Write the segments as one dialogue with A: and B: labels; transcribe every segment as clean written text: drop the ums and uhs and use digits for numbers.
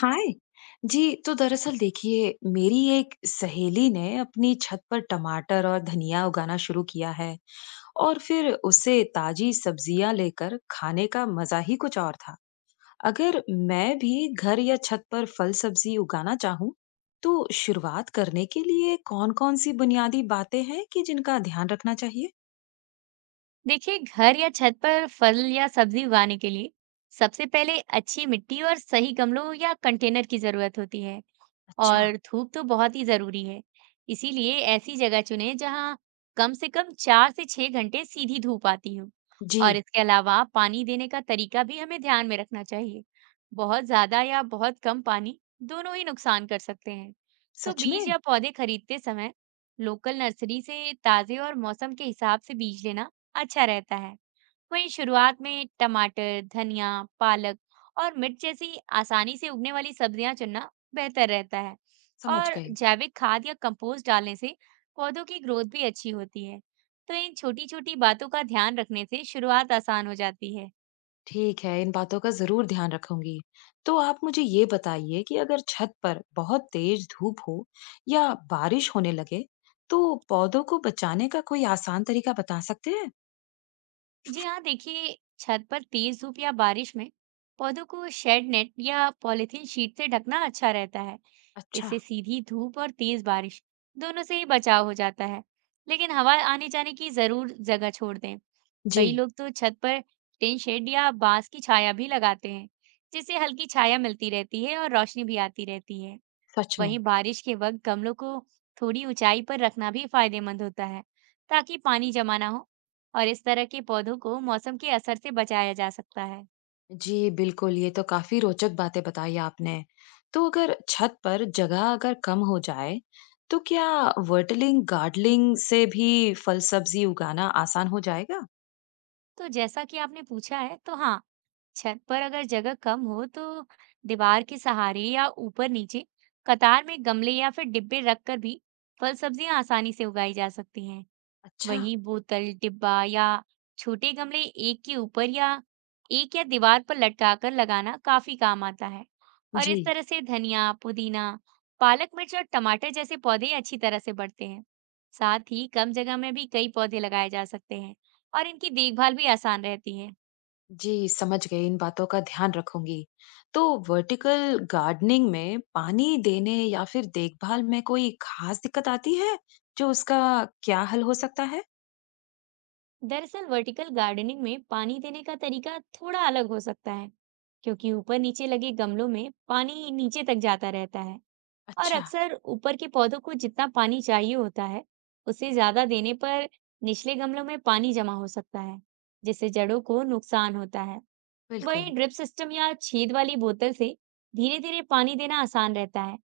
A: हाय। जी, तो दरअसल देखिए, मेरी एक सहेली ने अपनी छत पर टमाटर और धनिया उगाना शुरू किया है और फिर उसे ताजी सब्जियां लेकर खाने का मजा ही कुछ और था। अगर मैं भी घर या छत पर फल सब्जी उगाना चाहूं, तो शुरुआत करने के लिए कौन-कौन सी बुनियादी बातें हैं कि जिनका ध्यान रखना चाहिए।
B: देखिए, घर या छत पर फल या सब्जी उगाने के लिए सबसे पहले अच्छी मिट्टी और सही गमलों या कंटेनर की जरूरत होती है।
A: अच्छा।
B: और धूप तो बहुत ही ज़रूरी है। इसीलिए ऐसी जगह चुनें जहाँ कम से कम 4 से 6 घंटे सीधी धूप आती हो।
A: जी।
B: और इसके अलावा पानी देने का तरीका भी हमें ध्यान में रखना चाहिए। बहुत ज़्यादा या बहुत कम पानी, दोनों ही नुकसान कर सकते हैं। तो
A: सच
B: बीज
A: में।
B: या पौधे खरीदते समय लोकल नर्सरी से ताज़े और मौसम के हिसाब से बीज लेना अच्छा रहता है। वहीं शुरुआत में टमाटर, धनिया, पालक और मिर्च जैसी आसानी से उगने वाली सब्जियां चुनना बेहतर रहता है।
A: समझ
B: और
A: गई।
B: जैविक खाद या कंपोस्ट डालने से पौधों की ग्रोथ भी अच्छी होती है। तो इन छोटी छोटी बातों का ध्यान रखने से शुरुआत आसान हो जाती है।
A: ठीक है, इन बातों का ज़रूर ध्यान रखूंगी। तो आप मुझे ये बताइए कि अगर छत पर बहुत तेज धूप हो या बारिश होने लगे, तो पौधों को बचाने का कोई आसान तरीका बता सकते हैं?
B: जी हाँ, देखिए छत पर तेज धूप या बारिश में पौधों को शेड नेट या पॉलीथीन शीट से ढकना अच्छा रहता है।
A: अच्छा।
B: इससे सीधी धूप और तेज बारिश, दोनों से ही बचाव हो जाता है। लेकिन हवा आने जाने की जरूर जगह छोड़ दें। कई
A: जी,
B: लोग तो छत पर टिन शेड या बांस की छाया भी लगाते हैं, जिससे हल्की छाया मिलती रहती है और रोशनी भी आती रहती है।
A: सच में।
B: वहीं बारिश के वक्त गमलों को थोड़ी ऊंचाई पर रखना भी फायदेमंद होता है, ताकि पानी जमा ना हो। और इस तरह के पौधों को मौसम के असर से बचाया जा सकता है।
A: जी, बिल्कुल, ये तो काफी रोचक बातें बताई आपने। तो अगर छत पर जगह अगर कम हो जाए, तो क्या वर्टलिंग गार्डनिंग से भी फल सब्जी उगाना आसान हो जाएगा?
B: तो जैसा कि आपने पूछा है, तो हाँ, छत पर अगर जगह कम हो तो दीवार के सहारे या ऊपर नीचे कतार में गमले या फिर डिब्बे रखकर भी फल सब्जियां आसानी से उगाई जा सकती हैं।
A: अच्छा।
B: वहीं बोतल, डिब्बा या छोटे गमले एक के ऊपर या एक या दीवार पर लटकाकर लगाना काफी काम आता है। और
A: जी।
B: इस तरह से धनिया, पुदीना, पालक, मिर्च और टमाटर जैसे पौधे अच्छी तरह से बढ़ते हैं। साथ ही कम जगह में भी कई पौधे लगाए जा सकते हैं और इनकी देखभाल भी आसान रहती है।
A: जी, समझ गई, इन बातों का ध्यान रखूंगी। तो वर्टिकल गार्डनिंग में पानी देने या फिर देखभाल में कोई खास दिक्कत आती है, जो उसका क्या हल हो सकता है?
B: दरअसल वर्टिकल गार्डनिंग में पानी देने का तरीका थोड़ा अलग हो सकता है, क्योंकि ऊपर नीचे लगे गमलों में पानी नीचे तक जाता रहता है। और
A: अच्छा।
B: अक्सर ऊपर के पौधों को जितना पानी चाहिए होता है, उससे ज्यादा देने पर निचले गमलों में पानी जमा हो सकता है, जिससे जड़ों को नुकसान होता है।
A: बिल्कुल।
B: वहीं ड्रिप सिस्टम या छेद वाली बोतल से धीरे-धीरे पानी देना आसान रहता है।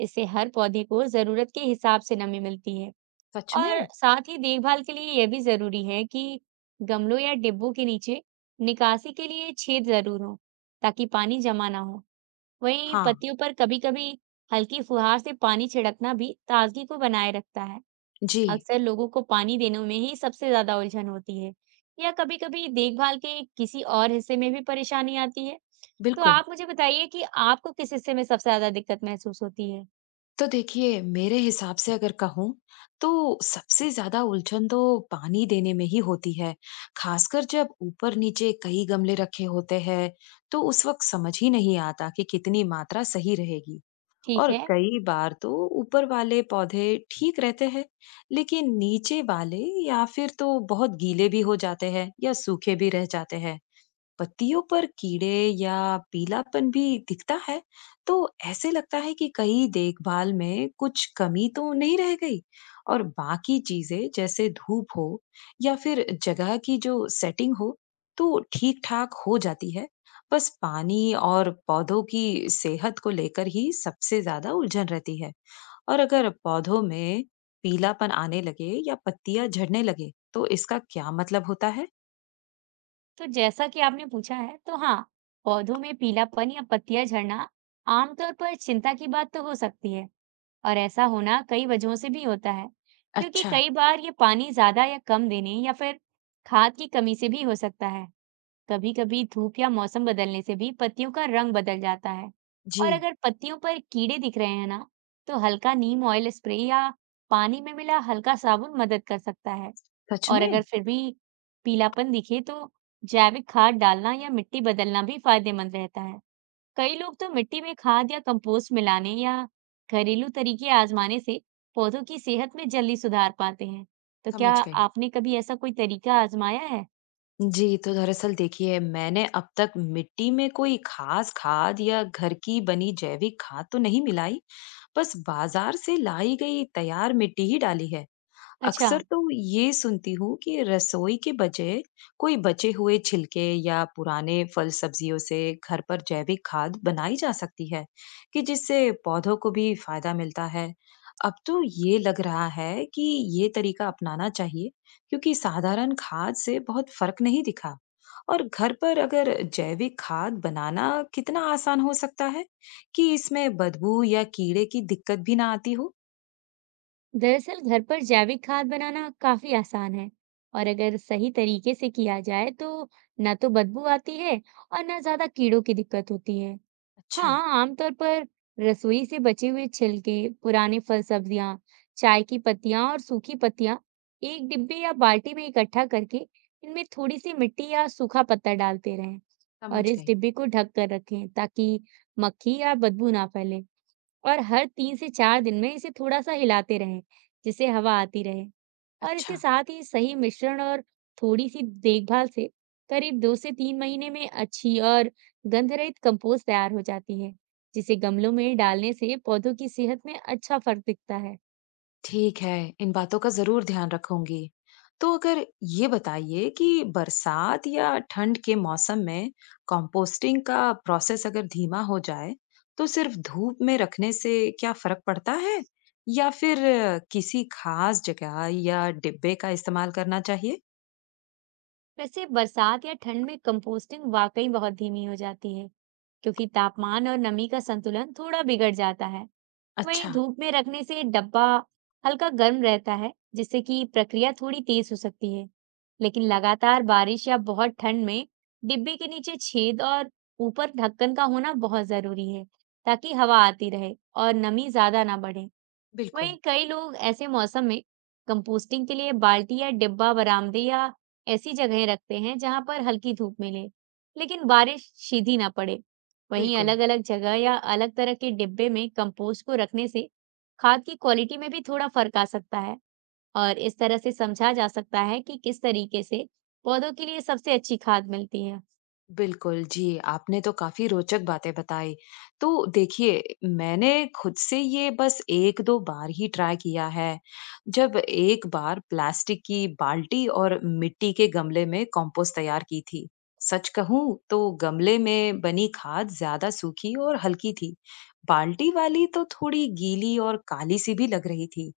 B: इससे हर पौधे को जरूरत के हिसाब से नमी मिलती है।
A: सच
B: और
A: में?
B: साथ ही देखभाल के लिए यह भी जरूरी है कि गमलों या डिब्बों के नीचे निकासी के लिए छेद जरूर हो, ताकि पानी जमा ना हो। वहीं
A: हाँ।
B: पत्तियों पर कभी-कभी हल्की फुहार से पानी छिड़कना भी ताजगी को बनाए रखता है।
A: जी,
B: अक्सर लोगों को पानी देने में ही सबसे ज्यादा उलझन होती है या कभी-कभी देखभाल के किसी और हिस्से में भी परेशानी आती है। तो
A: बिल्कुल।
B: आप मुझे बताइए कि आपको किस हिस्से में सबसे ज्यादा दिक्कत महसूस होती है?
A: तो देखिए, मेरे हिसाब से अगर कहूँ, तो सबसे ज़्यादा उलझन तो पानी देने में ही होती है, खासकर जब ऊपर-नीचे कई गमले रखे होते हैं, तो उस वक़्त समझ ही नहीं आता कि कितनी मात्रा सही रहेगी।
B: ठीक
A: और
B: है,
A: कई बार तो ऊपर वाले पौधे ठीक रहते हैं, लेकिन नीचे वाले या फिर तो बहुत गीले भी हो जाते हैं या सूखे भी रह जाते हैं। पत्तियों पर कीड़े या पीलापन भी दिखता है, तो ऐसे लगता है कि कहीं देखभाल में कुछ कमी तो नहीं रह गई। और बाकी चीजें जैसे धूप हो या फिर जगह की जो सेटिंग हो, तो ठीक-ठाक हो जाती है। बस पानी और पौधों की सेहत को लेकर ही सबसे ज्यादा उलझन रहती है। और अगर पौधों में पीलापन आने लगे या पत्तियां झड़ने लगे, तो इसका क्या मतलब होता है?
B: तो जैसा कि आपने पूछा है, तो हाँ, पौधों में पीलापन या पत्तियां झड़ना आमतौर पर चिंता की बात तो हो सकती है। और ऐसा होना कई वजहों से भी होता है। क्योंकि
A: अच्छा।
B: कई बार ये पानी ज्यादा या कम देने या फिर खाद की कमी से भी हो सकता है। कभी कभी धूप या मौसम बदलने से भी पत्तियों का रंग बदल जाता है। और
A: जी,
B: अगर पत्तियों पर कीड़े दिख रहे हैं ना, तो हल्का नीम ऑयल स्प्रे या पानी में मिला हल्का साबुन मदद कर सकता है।
A: सच
B: और
A: में?
B: अगर फिर भी पीलापन दिखे तो जैविक खाद डालना या मिट्टी बदलना भी फायदेमंद रहता है। कई लोग तो मिट्टी में खाद या कंपोस्ट मिलाने या घरेलू तरीके आजमाने से पौधों की सेहत में जल्दी सुधार पाते हैं। तो क्या
A: समझ गई।
B: आपने कभी ऐसा कोई तरीका आजमाया है?
A: जी, तो दरअसल देखिए, मैंने अब तक मिट्टी में कोई खास खाद या घर की बनी जैविक खाद तो नहीं मिलाई, बस बाजार से लाई गई तैयार मिट्टी ही डाली है।
B: अच्छा।
A: अक्सर तो ये सुनती हूँ कि रसोई के बजाय कोई बचे हुए छिलके या पुराने फल सब्जियों से घर पर जैविक खाद बनाई जा सकती है कि जिससे पौधों को भी फायदा मिलता है। अब तो ये लग रहा है कि ये तरीका अपनाना चाहिए, क्योंकि साधारण खाद से बहुत फर्क नहीं दिखा। और घर पर अगर जैविक खाद बनाना कितना आसान हो सकता है कि इसमें बदबू या कीड़े की दिक्कत भी ना आती हो।
B: दरअसल घर पर जैविक खाद बनाना काफी आसान है, और अगर सही तरीके से किया जाए तो ना तो बदबू आती है और ना ज्यादा कीड़ों की दिक्कत होती है।
A: अच्छा।
B: हाँ, आमतौर पर रसोई से बचे हुए छिलके, पुराने फल सब्जियां, चाय की पत्तियां और सूखी पत्तियां एक डिब्बे या बाल्टी में इकट्ठा करके इनमें थोड़ी सी मिट्टी या सूखा पत्ता डालते रहें। और
A: समझ
B: इस
A: गई।
B: डिब्बे को ढक कर रखें, ताकि मक्खी या बदबू ना फैले। और हर 3 से 4 दिन में इसे थोड़ा-सा हिलाते रहें, जिससे हवा आती रहे। और इसके
A: अच्छा।
B: साथ ही सही मिश्रण और थोड़ी-सी देखभाल से करीब 2 से 3 महीने में अच्छी और गंधरहित कंपोस्ट तैयार हो जाती है, जिसे गमलों में डालने से पौधों की सेहत में अच्छा फर्क दिखता है।
A: ठीक है, इन बातों का जरूर ध्यान रखूंगी। तो अगर ये बताइए कि बरसात या ठंड के मौसम में कंपोस्टिंग का प्रोसेस अगर धीमा हो जाए, तो सिर्फ धूप में रखने से क्या फर्क पड़ता है, या फिर किसी खास जगह या डिब्बे का इस्तेमाल करना चाहिए।
B: वैसे बरसात या ठंड में कंपोस्टिंग वाकई बहुत धीमी हो जाती है, क्योंकि तापमान और नमी का संतुलन थोड़ा बिगड़ जाता है। वहीं
A: अच्छा।
B: धूप में रखने से डब्बा हल्का गर्म रहता है, जिससे कि प्रक्रिया थोड़ी तेज हो सकती है। लेकिन लगातार बारिश या बहुत ठंड में डिब्बे के नीचे छेद और ऊपर ढक्कन का होना बहुत जरूरी है, ताकि हवा आती रहे और नमी ज्यादा ना बढ़े।
A: बिल्कुल।
B: वहीं कई लोग ऐसे मौसम में कंपोस्टिंग के लिए बाल्टी या डिब्बा बरामदे या ऐसी जगहें रखते हैं जहां पर हल्की धूप मिले, लेकिन बारिश सीधी ना पड़े। वहीं
A: बिल्कुल।
B: अलग-अलग जगह या अलग तरह के डिब्बे में कंपोस्ट को रखने से खाद की क्वालिटी में भी थोड़ा फर्क आ सकता है। और इस तरह से समझा जा सकता है कि किस तरीके से पौधों के लिए सबसे अच्छी खाद मिलती है।
A: बिल्कुल, जी, आपने तो काफ़ी रोचक बातें बताई। तो देखिए, मैंने खुद से ये बस 1-2 बार ही ट्राई किया है। जब एक बार प्लास्टिक की बाल्टी और मिट्टी के गमले में कंपोस्ट तैयार की थी। सच कहूँ तो गमले में बनी खाद ज़्यादा सूखी और हल्की थी। बाल्टी वाली तो थोड़ी गीली और काली-सी भी लग रही थी।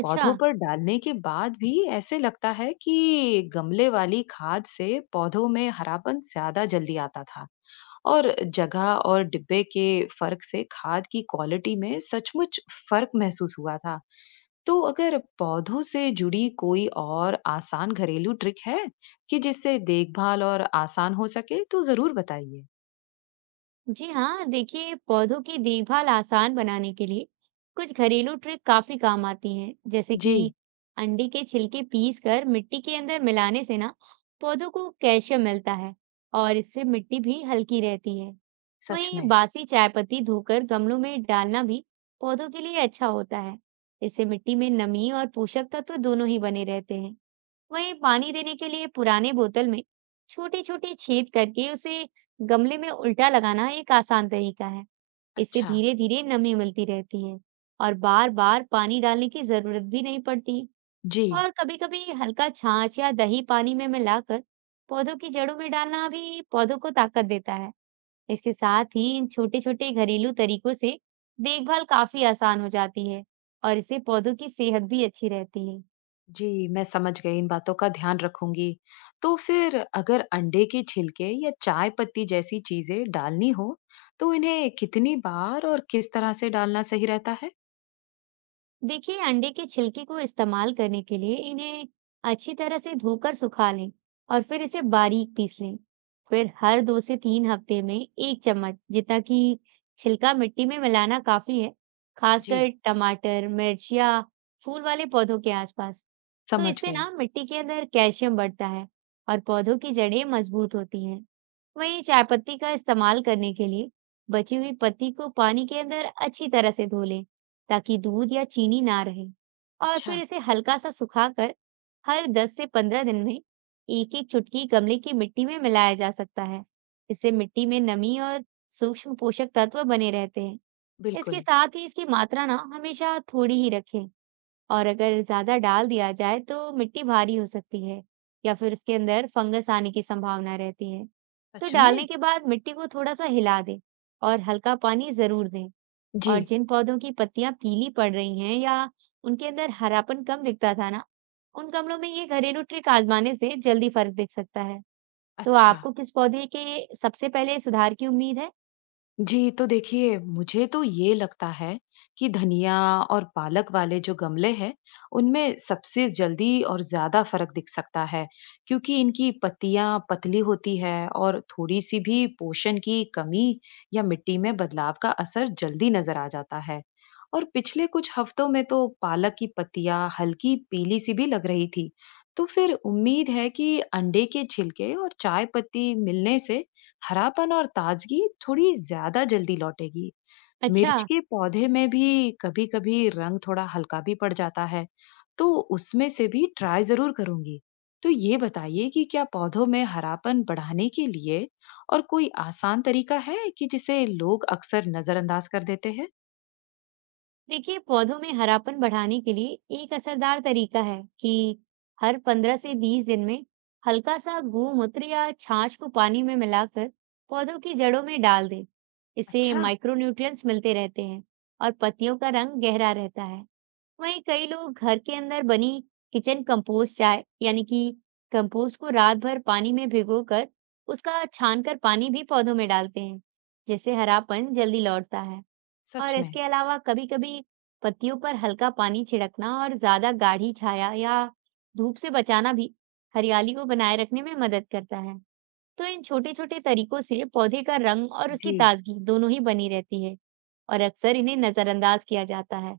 B: अच्छा।
A: पौधों पर डालने के बाद भी ऐसे लगता है कि गमले वाली खाद से पौधों में हरापन ज्यादा जल्दी आता था। और जगह और डिब्बे के फर्क से खाद की क्वालिटी में सचमुच फर्क महसूस हुआ था। तो अगर पौधों से जुड़ी कोई और आसान घरेलू ट्रिक है कि जिससे देखभाल और आसान हो सके, तो जरूर बताइए।
B: जी हाँ, देखिए पौधों की देखभाल आसान बनाने के लिए कुछ घरेलू ट्रिक काफी काम आती हैं, जैसे
A: जी।
B: कि अंडे के छिलके पीस कर मिट्टी के अंदर मिलाने से ना पौधों को कैल्शियम मिलता है और इससे मिट्टी भी हल्की रहती है।
A: सच
B: वहीं
A: में।
B: बासी चाय पत्ती धोकर गमलों में डालना भी पौधों के लिए अच्छा होता है। इससे मिट्टी में नमी और पोषक तत्व दोनों ही बने रहते हैं। वहीं पानी देने के लिए पुराने बोतल में छोटे छोटे छेद करके उसे गमले में उल्टा लगाना एक आसान तरीका है। इससे
A: अच्छा।
B: धीरे धीरे नमी मिलती रहती है और बार बार पानी डालने की जरूरत भी नहीं पड़ती।
A: जी।
B: और कभी कभी हल्का छाछ या दही पानी में मिलाकर पौधों की जड़ों में डालना भी पौधों को ताकत देता है। इसके साथ ही इन छोटे छोटे घरेलू तरीकों से देखभाल काफी आसान हो जाती है और इससे पौधों की सेहत भी अच्छी रहती है।
A: जी, मैं समझ गई, इन बातों का ध्यान रखूंगी। तो फिर अगर अंडे के छिलके या चाय पत्ती जैसी चीजें डालनी हो, तो इन्हें कितनी बार और किस तरह से डालना सही रहता है?
B: देखिए, अंडे के छिलके को इस्तेमाल करने के लिए इन्हें अच्छी तरह से धोकर सुखा लें और फिर इसे बारीक पीस लें। फिर हर 2 से 3 हफ्ते में एक चम्मच जितना कि छिलका मिट्टी में मिलाना काफी है,
A: जी,
B: खासकर टमाटर, मिर्च या फूल वाले पौधों के आसपास। तो
A: समझ
B: इससे
A: गई।
B: ना मिट्टी के अंदर कैल्शियम बढ़ता है और पौधों की जड़ें मजबूत होती हैं। वहीं चाय पत्ती का इस्तेमाल करने के लिए बची हुई पत्ती को पानी के अंदर अच्छी तरह से धो लें, ताकि दूध या चीनी ना रहे। और
A: अच्छा,
B: फिर इसे हल्का सा सुखाकर हर 10 से 15 दिन में एक-एक चुटकी गमले की मिट्टी में मिलाया जा सकता है। इससे मिट्टी में नमी और सूक्ष्म पोषक तत्व बने रहते हैं। इसके
A: बिल्कुल।
B: साथ ही इसकी मात्रा ना हमेशा थोड़ी ही रखें। और अगर ज्यादा डाल दिया जाए तो मिट्टी भारी हो सकती है या फिर उसके अंदर फंगस आने की संभावना रहती है। तो
A: सच
B: डालने
A: में?
B: के बाद मिट्टी को थोड़ा सा हिला दें और हल्का पानी जरूर दें। और
A: जी,
B: जिन पौधों की पत्तियां पीली पड़ रही हैं या उनके अंदर हरापन कम दिखता था ना, उन गमलों में ये घरेलू ट्रिक आजमाने से जल्दी फर्क दिख सकता है। तो
A: अच्छा।
B: आपको किस पौधे के सबसे पहले सुधार की उम्मीद है?
A: जी, तो देखिए, मुझे तो ये लगता है कि धनिया और पालक वाले जो गमले हैं, उनमें सबसे जल्दी और ज़्यादा फ़र्क दिख सकता है, क्योंकि इनकी पत्तियाँ पतली होती है और थोड़ी-सी भी पोषण की कमी या मिट्टी में बदलाव का असर जल्दी नज़र आ जाता है। और पिछले कुछ हफ्तों में तो पालक की पत्तियाँ हल्की पीली-सी भी लग रही थी। तो फिर उम्मीद है कि अंडे के छिलके और चाय पत्ती मिलने से हरापन और ताजगी थोड़ी ज्यादा जल्दी लौटेगी।
B: अच्छा।
A: मिर्च के पौधे में भी कभी-कभी रंग थोड़ा हल्का भी पड़ जाता है, तो उसमें से भी ट्राई जरूर करूंगी। तो ये बताइए कि क्या पौधों में हरापन बढ़ाने के लिए और कोई आसान तरीका है कि जिसे लोग अक्सर नजरअंदाज कर देते हैं?
B: देखिए, पौधों में हरापन बढ़ाने के लिए एक असरदार तरीका है कि हर 15 से 20 दिन में हल्का सा गोमूत्र या छाछ को पानी में मिलाकर पौधों की जड़ों में डाल दें। इससे
A: अच्छा,
B: माइक्रोन्यूट्रिएंट्स मिलते रहते हैं और पत्तियों का रंग गहरा रहता है। वहीं कई लोग घर के अंदर बनी किचन कंपोस्ट चाय, यानी कि कंपोस्ट को रात भर पानी में भिगोकर उसका छानकर पानी भी पौधों में डालते हैं, जिससे हरापन जल्दी लौटता है।
A: सच
B: और
A: में।
B: इसके अलावा कभी-कभी पत्तियों पर हल्का पानी छिड़कना और ज्यादा गाढ़ी छाया या धूप से बचाना भी हरियाली को बनाए रखने में मदद करता है। तो इन छोटे-छोटे तरीकों से पौधे का रंग और उसकी
A: जी,
B: ताजगी दोनों ही बनी रहती है और अक्सर इन्हें नजरअंदाज किया जाता है।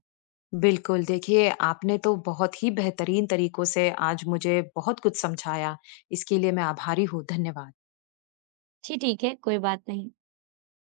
A: बिल्कुल। देखिए, आपने तो बहुत ही बेहतरीन तरीकों से आज मुझे बहुत कुछ समझाया। इसके लिए मैं आभारी हूँ, धन्यवाद।
B: जी ठीक है, कोई बात नहीं।